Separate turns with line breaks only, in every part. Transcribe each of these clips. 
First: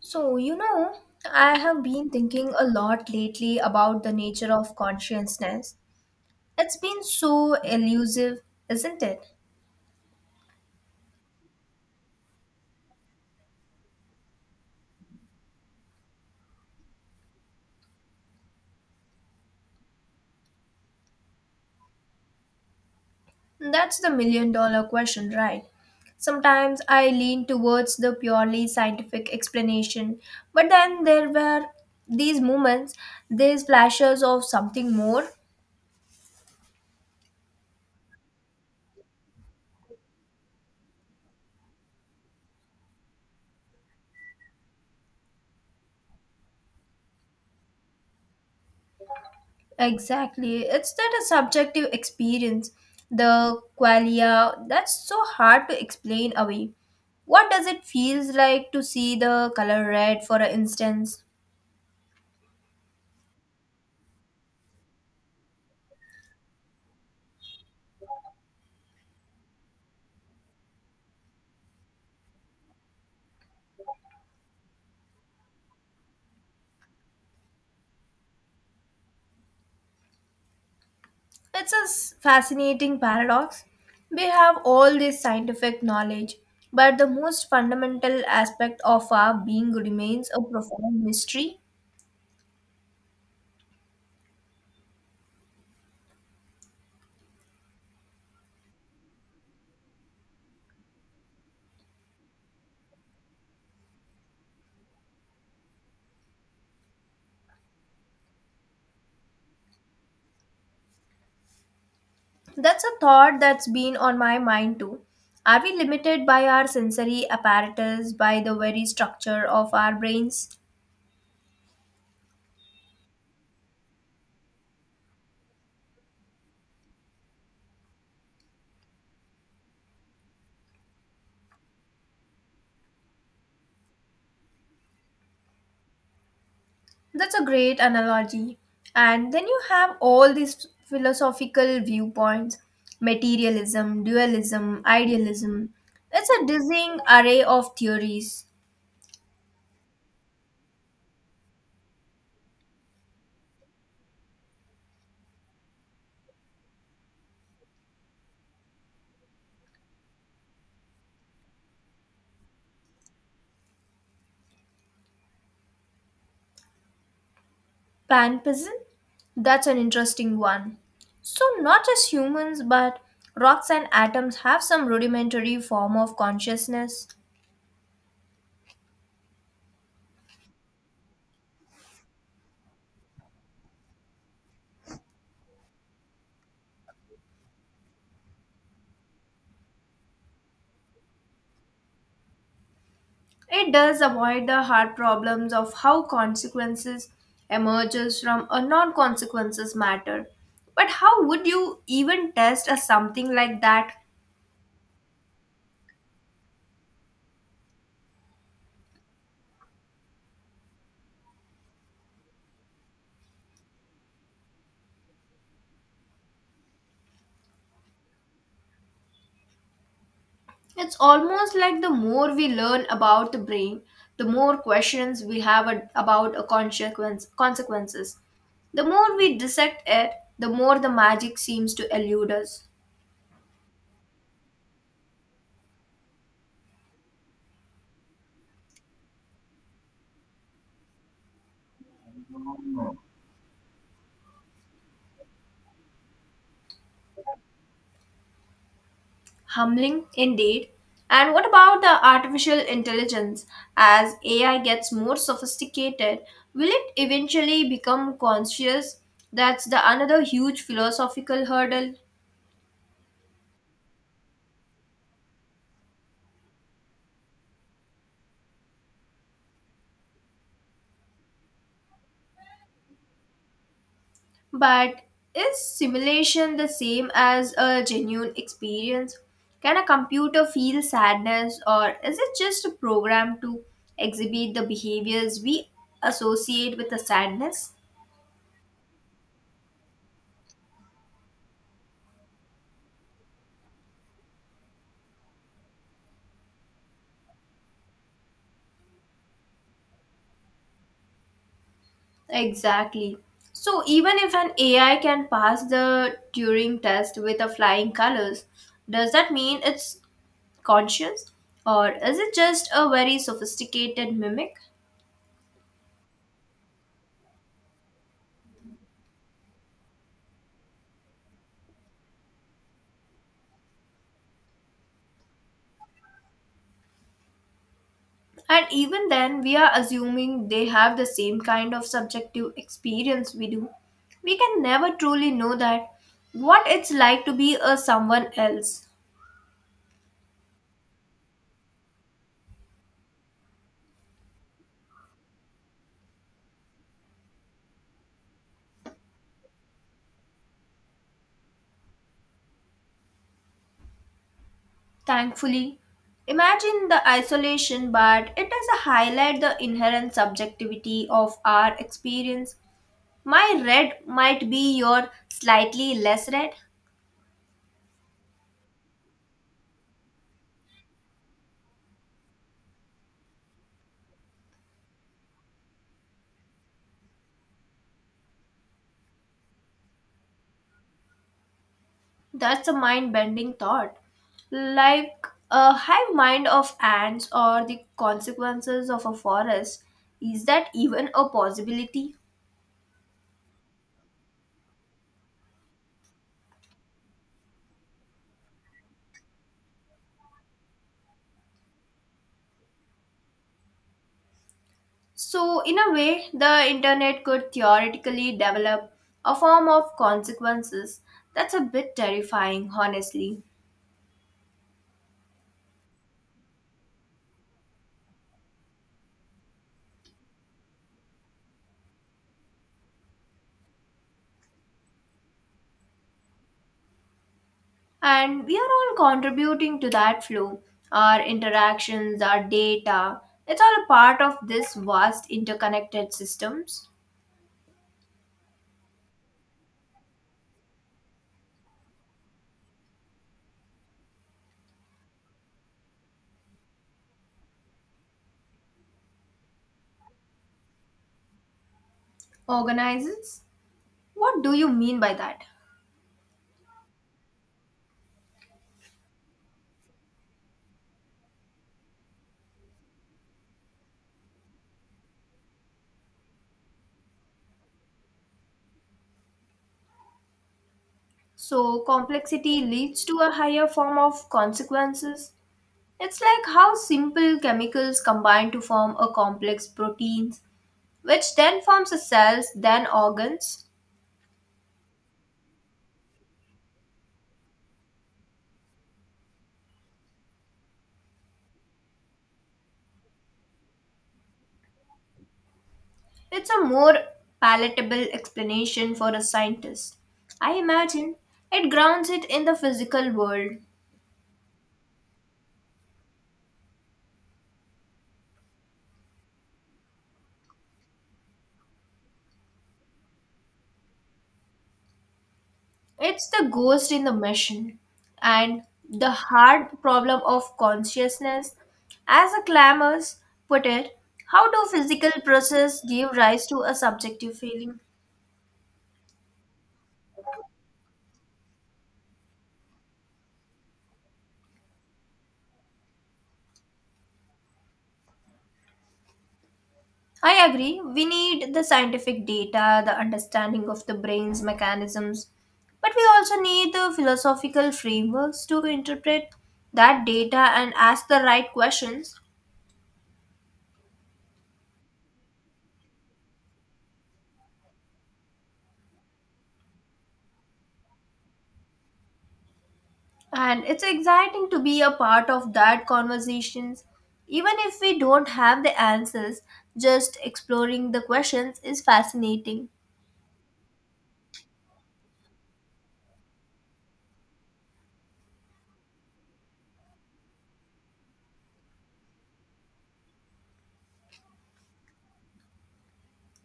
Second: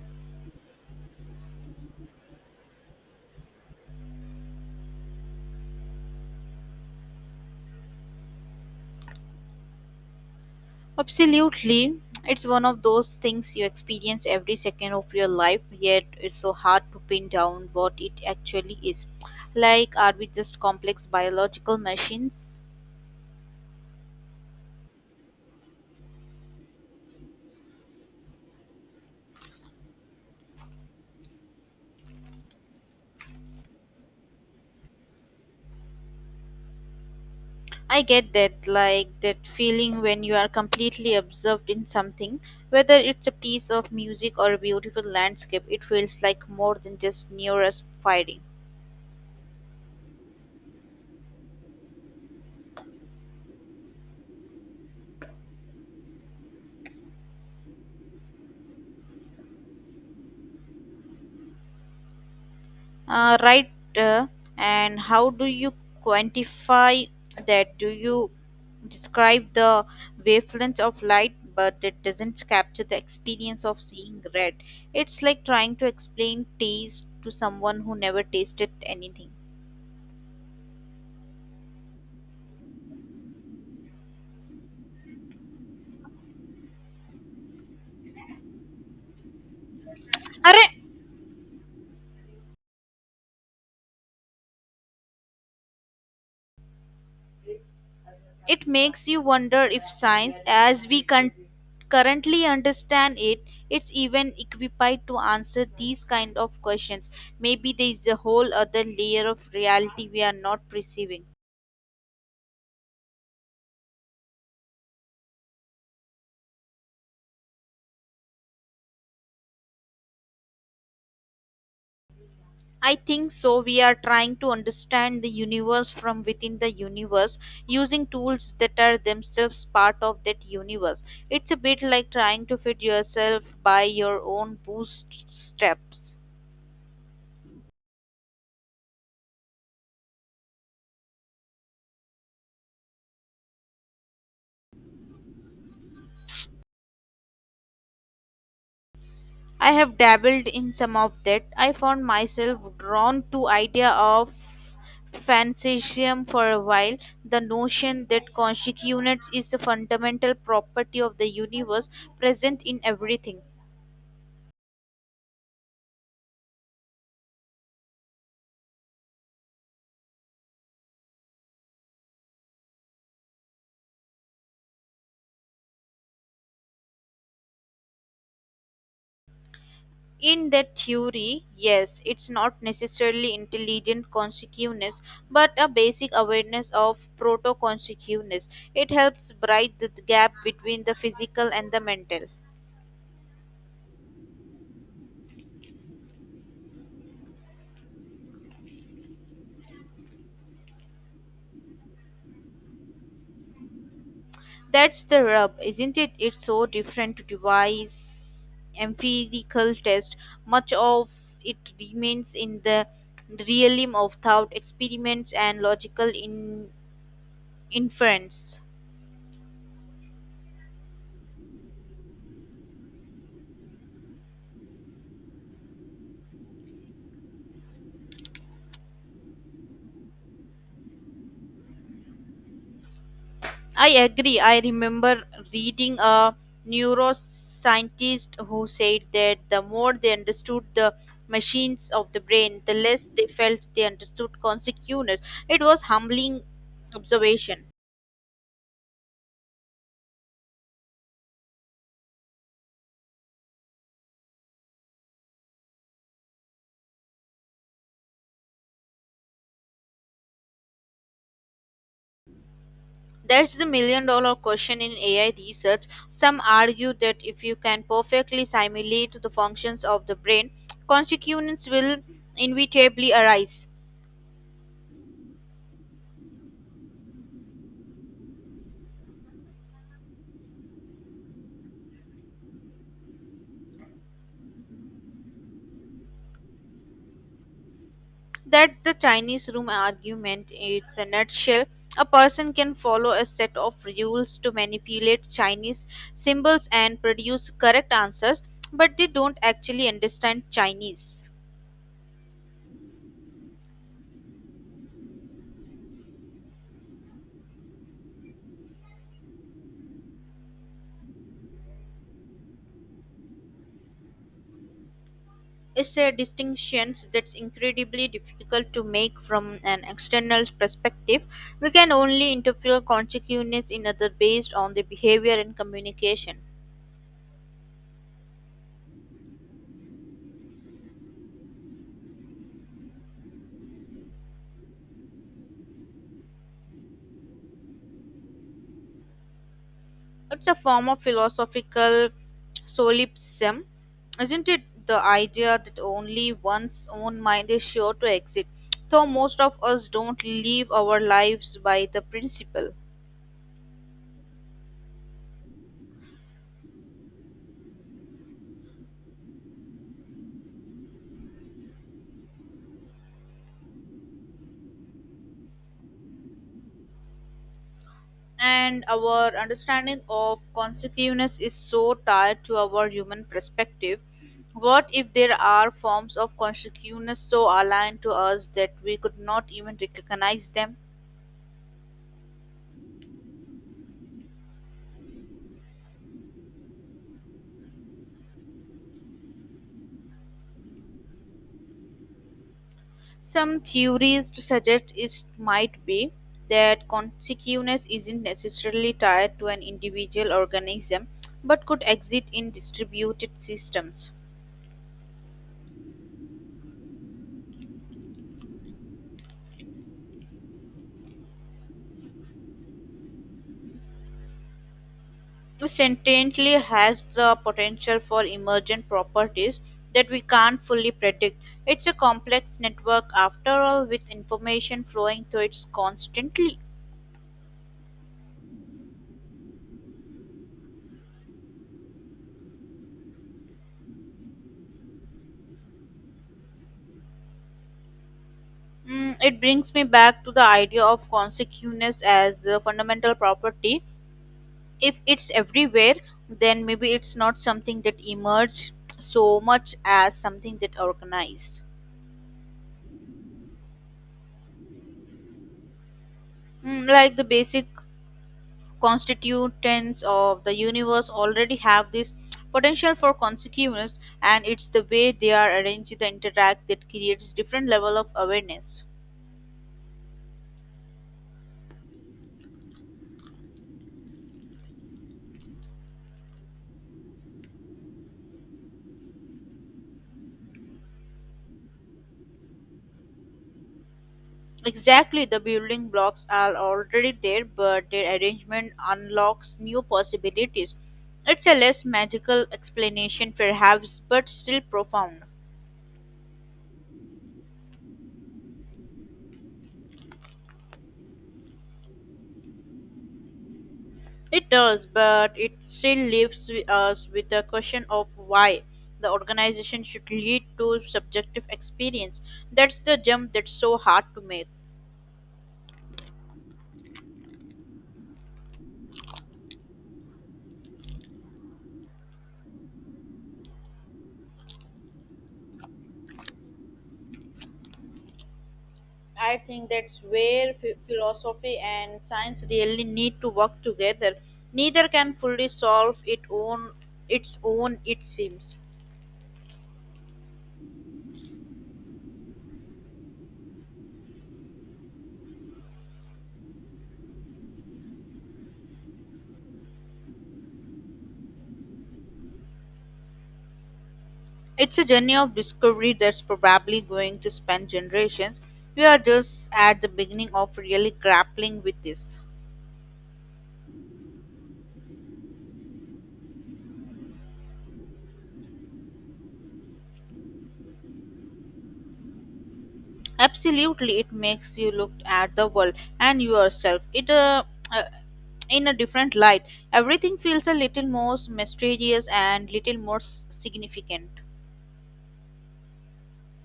So, I have been thinking a lot lately about the nature of consciousness. It's been so elusive, isn't it?
Absolutely. It's one of those things you experience every second of your life, yet it's so hard to pin down what it actually is. Like, are we just complex biological machines?
That's the million-dollar question, right? Sometimes I lean towards the purely scientific explanation, but then there were these moments, these flashes of something more.
I get that, like that feeling when you are completely absorbed in something, whether it's a piece of music or a beautiful landscape, it feels like more than just neurons firing.
Exactly. It's that a subjective experience, the qualia, that's so hard to explain away. What does it feels like to see the color red, for instance?
Right. uh, and how do you quantify that? Do you describe the wavelength of light, but it doesn't capture the experience of seeing red? It's like trying to explain taste to someone who never tasted anything.
It's a fascinating paradox. We have all this scientific knowledge, but the most fundamental aspect of our being remains a
Arre,
profound mystery.
it makes you wonder if science, currently understand it, it's even equipped to answer these kind of questions. Maybe there is a whole other layer of reality we are not perceiving.
That's a thought that's been on my mind too. Are we limited by our sensory apparatus, by the very structure of our brains?
I think so. We are trying to understand the universe from within the universe using tools that are themselves part of that universe. It's a bit like trying to fit yourself by your own bootstraps.
That's a great analogy. And then you have all these philosophical viewpoints materialism, dualism, idealism. It's a dizzying array of theories.
I have dabbled in some of that. I found myself drawn to idea of fantasism for a while. The notion that consciousness is the fundamental property of the universe, present in everything.
Panpism? That's an interesting one. So, not just humans, but rocks and atoms have some rudimentary form of consciousness.
In that theory, yes, it's not necessarily intelligent consciousness, but a basic awareness of proto consciousness. It helps bridge the gap between the physical and the mental.
It does avoid the hard problems of how consequences emerges from a non-consequences matter. But how would you even test a something like that?
That's the rub, isn't it? It's so different to devise empirical test. Much of it remains in the realm of thought experiments and logical inference.
It's almost like the more we learn about the brain, the more questions we have about a consequence consequences. The more we dissect it, the more the magic seems to elude us.
I agree. I remember reading a neuroscientist who said that the more they understood the machines of the brain, the less they felt they understood consequences. It was humbling observation.
Humbling indeed. And what about the artificial intelligence? As AI gets more sophisticated, will it eventually become conscious? That's the another huge philosophical hurdle.
That's the million dollar question in AI research. Some argue that if you can perfectly simulate the functions of the brain, consequences will inevitably arise.
But is simulation the same as a genuine experience? Can a computer feel sadness or is it just a program to exhibit the behaviors we associate with the sadness?
That's the Chinese room argument. It's a nutshell. A person can follow a set of rules to manipulate Chinese symbols and produce correct answers, but they don't actually understand Chinese.
Exactly. So even if an AI can pass the Turing test with a flying colors, does that mean it's conscious or is it just a very sophisticated mimic?
It's a distinction that's incredibly difficult to make from an external perspective. We can only interfere consequences in other based on their behavior and communication.
And even then, we are assuming they have the same kind of subjective experience we do. We can never truly know that what it's like to be a someone else.
It's a form of philosophical solipsism, isn't it, the idea that only one's own mind is sure to exist? Though most of us don't live our lives by the principle.
Thankfully, imagine the isolation, but it does highlight the inherent subjectivity of our experience. My red might be your slightly less red.
And our understanding of consciousness is so tied to our human perspective. What if there are forms of consciousness so aligned to us that we could not even recognize them?
That's a mind bending thought. Like a hive mind of ants or the consequences of a forest, is that even a possibility?
Some theories to suggest it might be, that consciousness isn't necessarily tied to an individual organism, but could exist in distributed systems.
So, in a way, the internet could theoretically develop a form of consequences. That's a bit terrifying, honestly.
Sentiently has the potential for emergent properties that we can't fully predict. It's a complex network after all, with information flowing through it constantly.
And we are all contributing to that flow. Our interactions, our data, it's all a part of this vast interconnected systems.
Mm, it brings me back to the idea of consciousness as a fundamental property. If it's everywhere, then maybe it's not something that emerged so much as something that organized.
Organizes? What do you mean by that?
Mm, like the basic constituents of the universe already have this potential for consequence, and it's the way they are arranged the interact that creates different level of awareness.
So, complexity leads to a higher form of consequences. It's like how simple chemicals combine to form a complex proteins, which then forms a cells, then organs.
Exactly, the building blocks are already there but their arrangement unlocks new possibilities. It's a less magical explanation perhaps but still profound.
It's a more palatable explanation for a scientist. I imagine it grounds it in the physical world.
It does, but it still leaves us with the question of why the organization should lead to subjective experience. That's the jump that's so hard to make.
It's the ghost in the machine and the hard problem of consciousness. As a clamors put it, how do physical process give rise to a subjective feeling?
I think that's where philosophy and science really need to work together. Neither can fully solve it own its own it seems.
I agree. We need the scientific data, the understanding of the brain's mechanisms, but we also need the philosophical frameworks to interpret that data and ask the right questions.
It's a journey of discovery that's probably going to span generations. We are just at the beginning of really grappling with this.
And it's exciting to be a part of that conversations. Even if we don't have the answers, just exploring the questions is fascinating.
Absolutely, it makes you look at the world and yourself. It uh, in a different light. Everything feels a little more mysterious and little more significant.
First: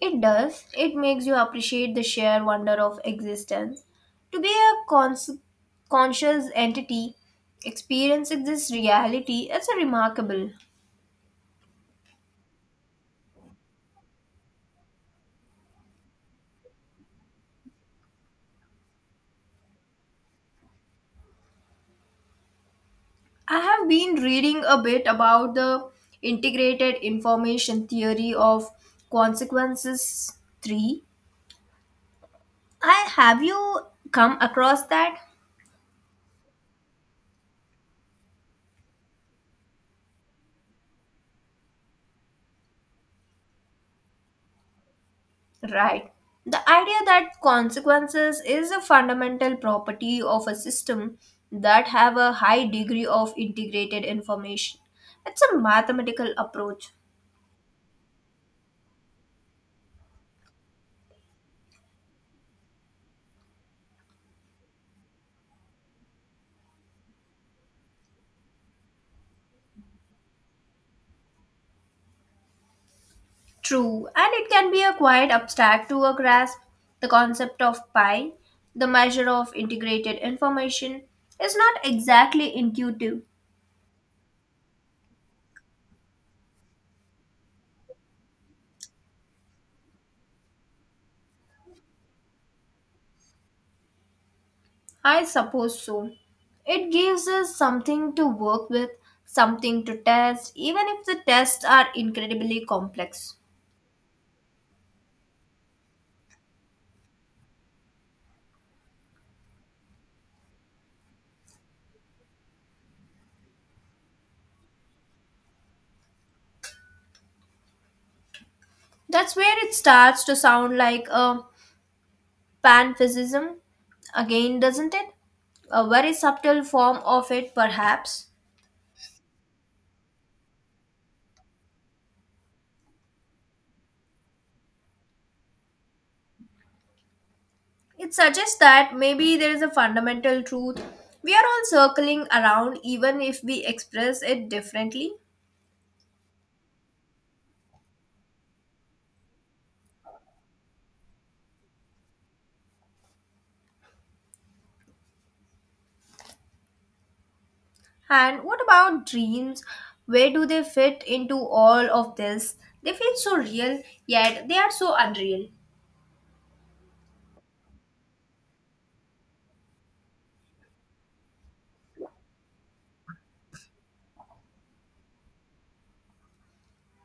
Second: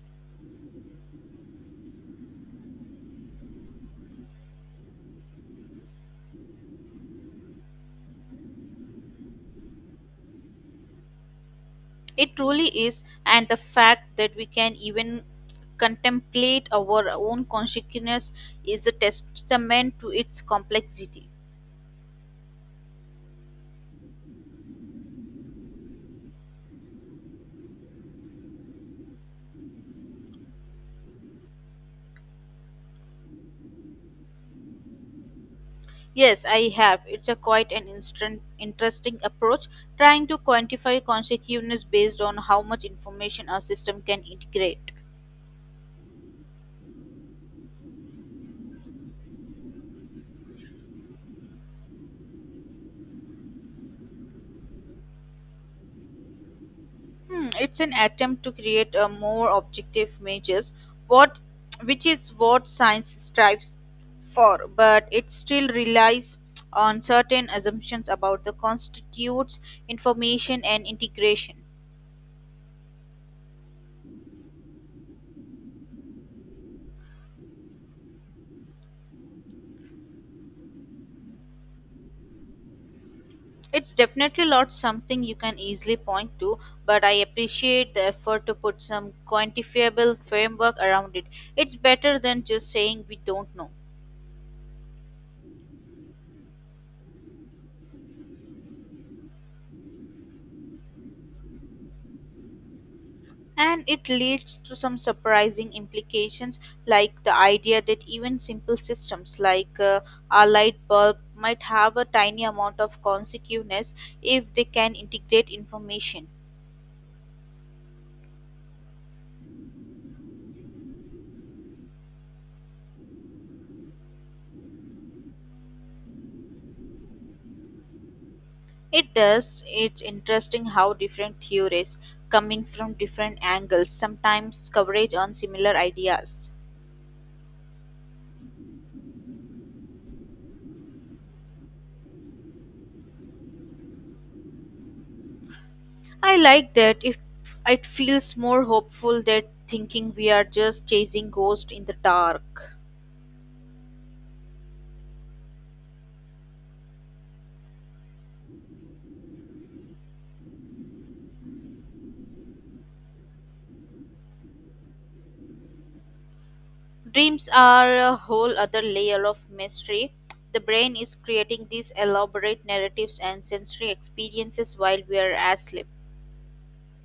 It does. It makes you appreciate the sheer wonder of existence. To be a conscious entity, experiencing this reality, it's a remarkable.
It truly is, and the fact that we can even contemplate our own consciousness is a testament to its complexity.
I have been reading a bit about the integrated information theory of consequences 3. I have you come across that?
Yes, I have. It's a quite an instant, interesting approach, trying to quantify consciousness based on how much information a system can integrate.
Right. The idea that consequences is a fundamental property of a system that have a high degree of integrated information. It's a mathematical approach.
Hmm, it's an attempt to create a more objective measures, what which is what science strives for, but it still relies on certain assumptions about the constitutes, information and integration.
True, and it can be a quite abstract to a grasp. The concept of pi, the measure of integrated information, is not exactly intuitive.
It's definitely not something you can easily point to, but I appreciate the effort to put some quantifiable framework around it. It's better than just saying we don't know.
I suppose so. It gives us something to work with, something to test, even if the tests are incredibly complex.
And it leads to some surprising implications, like the idea that even simple systems like a light bulb might have a tiny amount of consciousness if they can integrate information.
That's where it starts to sound like a panphysicism again, doesn't it? A very subtle form of it, perhaps.
It does, it's interesting how different theories coming from different angles sometimes coverage on similar ideas.
It suggests that maybe there is a fundamental truth we are all circling around, even if we express it differently.
I like that it feels more hopeful that thinking we are just chasing ghosts in the dark.
And what about dreams? Where do they fit into all of this? They feel so real, yet they are so unreal.
Dreams are a whole other layer of mystery. The brain is creating these elaborate narratives and sensory experiences while we are asleep.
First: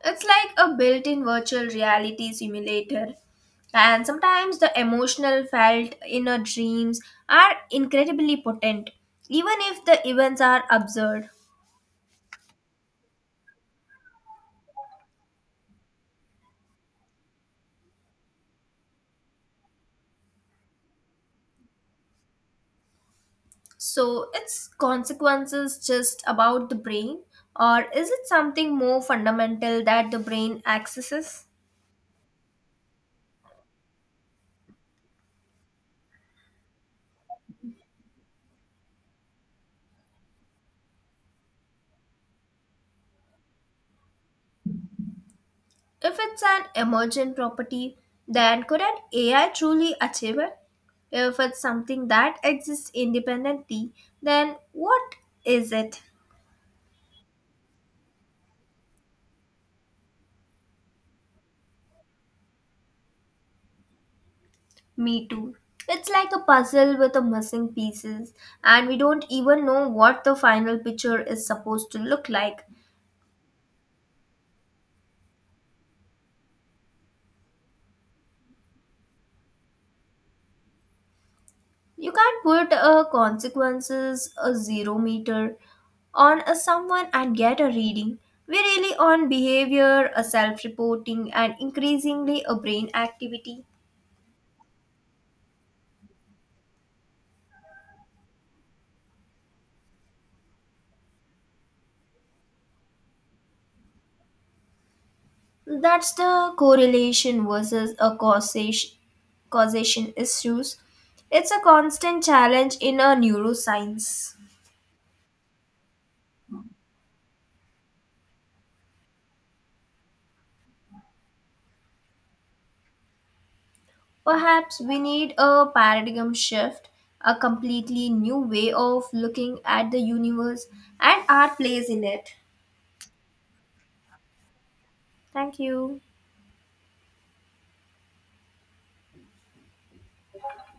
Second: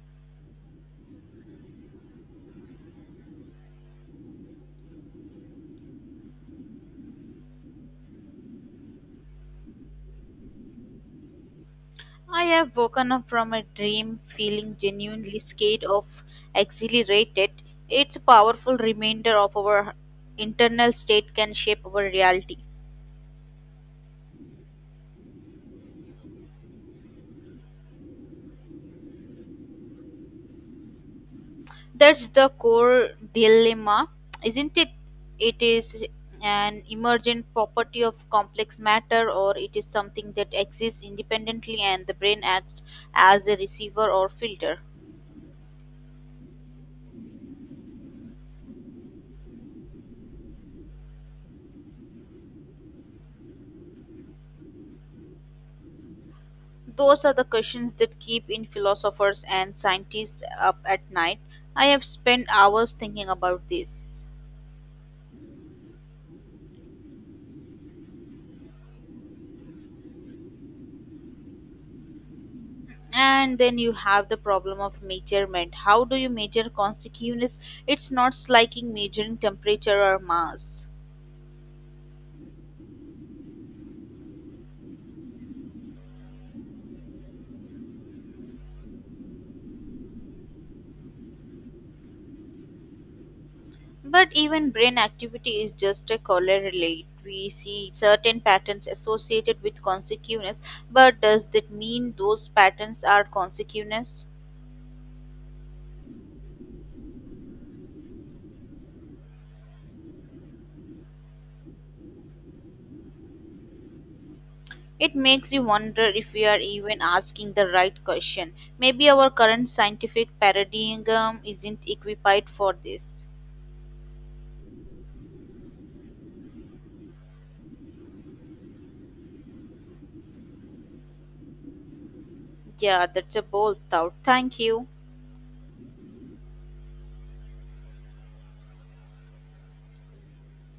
It's like a built in virtual reality simulator. And sometimes the emotional felt in our dreams are incredibly potent, even if the events are absurd.
I have woken up from a dream feeling genuinely scared of exhilarated. It's a powerful reminder of our internal state can shape our reality.
So, its consequences just about the brain, or is it something more fundamental that the brain accesses?
That's the core dilemma, isn't it? It is an emergent property of complex matter, or it is something that exists independently and the brain acts as a receiver or filter.
If it's an emergent property, then could an AI truly achieve it? If it's something that exists independently, then what is it?
Those are the questions that keep in philosophers and scientists up at night. I have spent hours thinking about this.
Me too. It's like a puzzle with the missing pieces, and we don't even know what the final picture is supposed to look like.
And then you have the problem of measurement. How do you measure consequences? It's not like measuring temperature or mass.
You can't put a consequences, a zero meter, on a someone and get a reading. We really on behavior, a self-reporting, and increasingly a brain activity.
But even brain activity is just a correlate. We see certain patterns associated with consciousness, but does that mean those patterns are consciousness?
That's the correlation versus a causation issues. It's a constant challenge in a neuroscience.
It makes you wonder if we are even asking the right question. Maybe our current scientific paradigm isn't equipped for this.
Perhaps we need a paradigm shift, a completely new way of looking at the universe and our place in it.
Yeah, that's a bold thought. Thank you.
Thank you.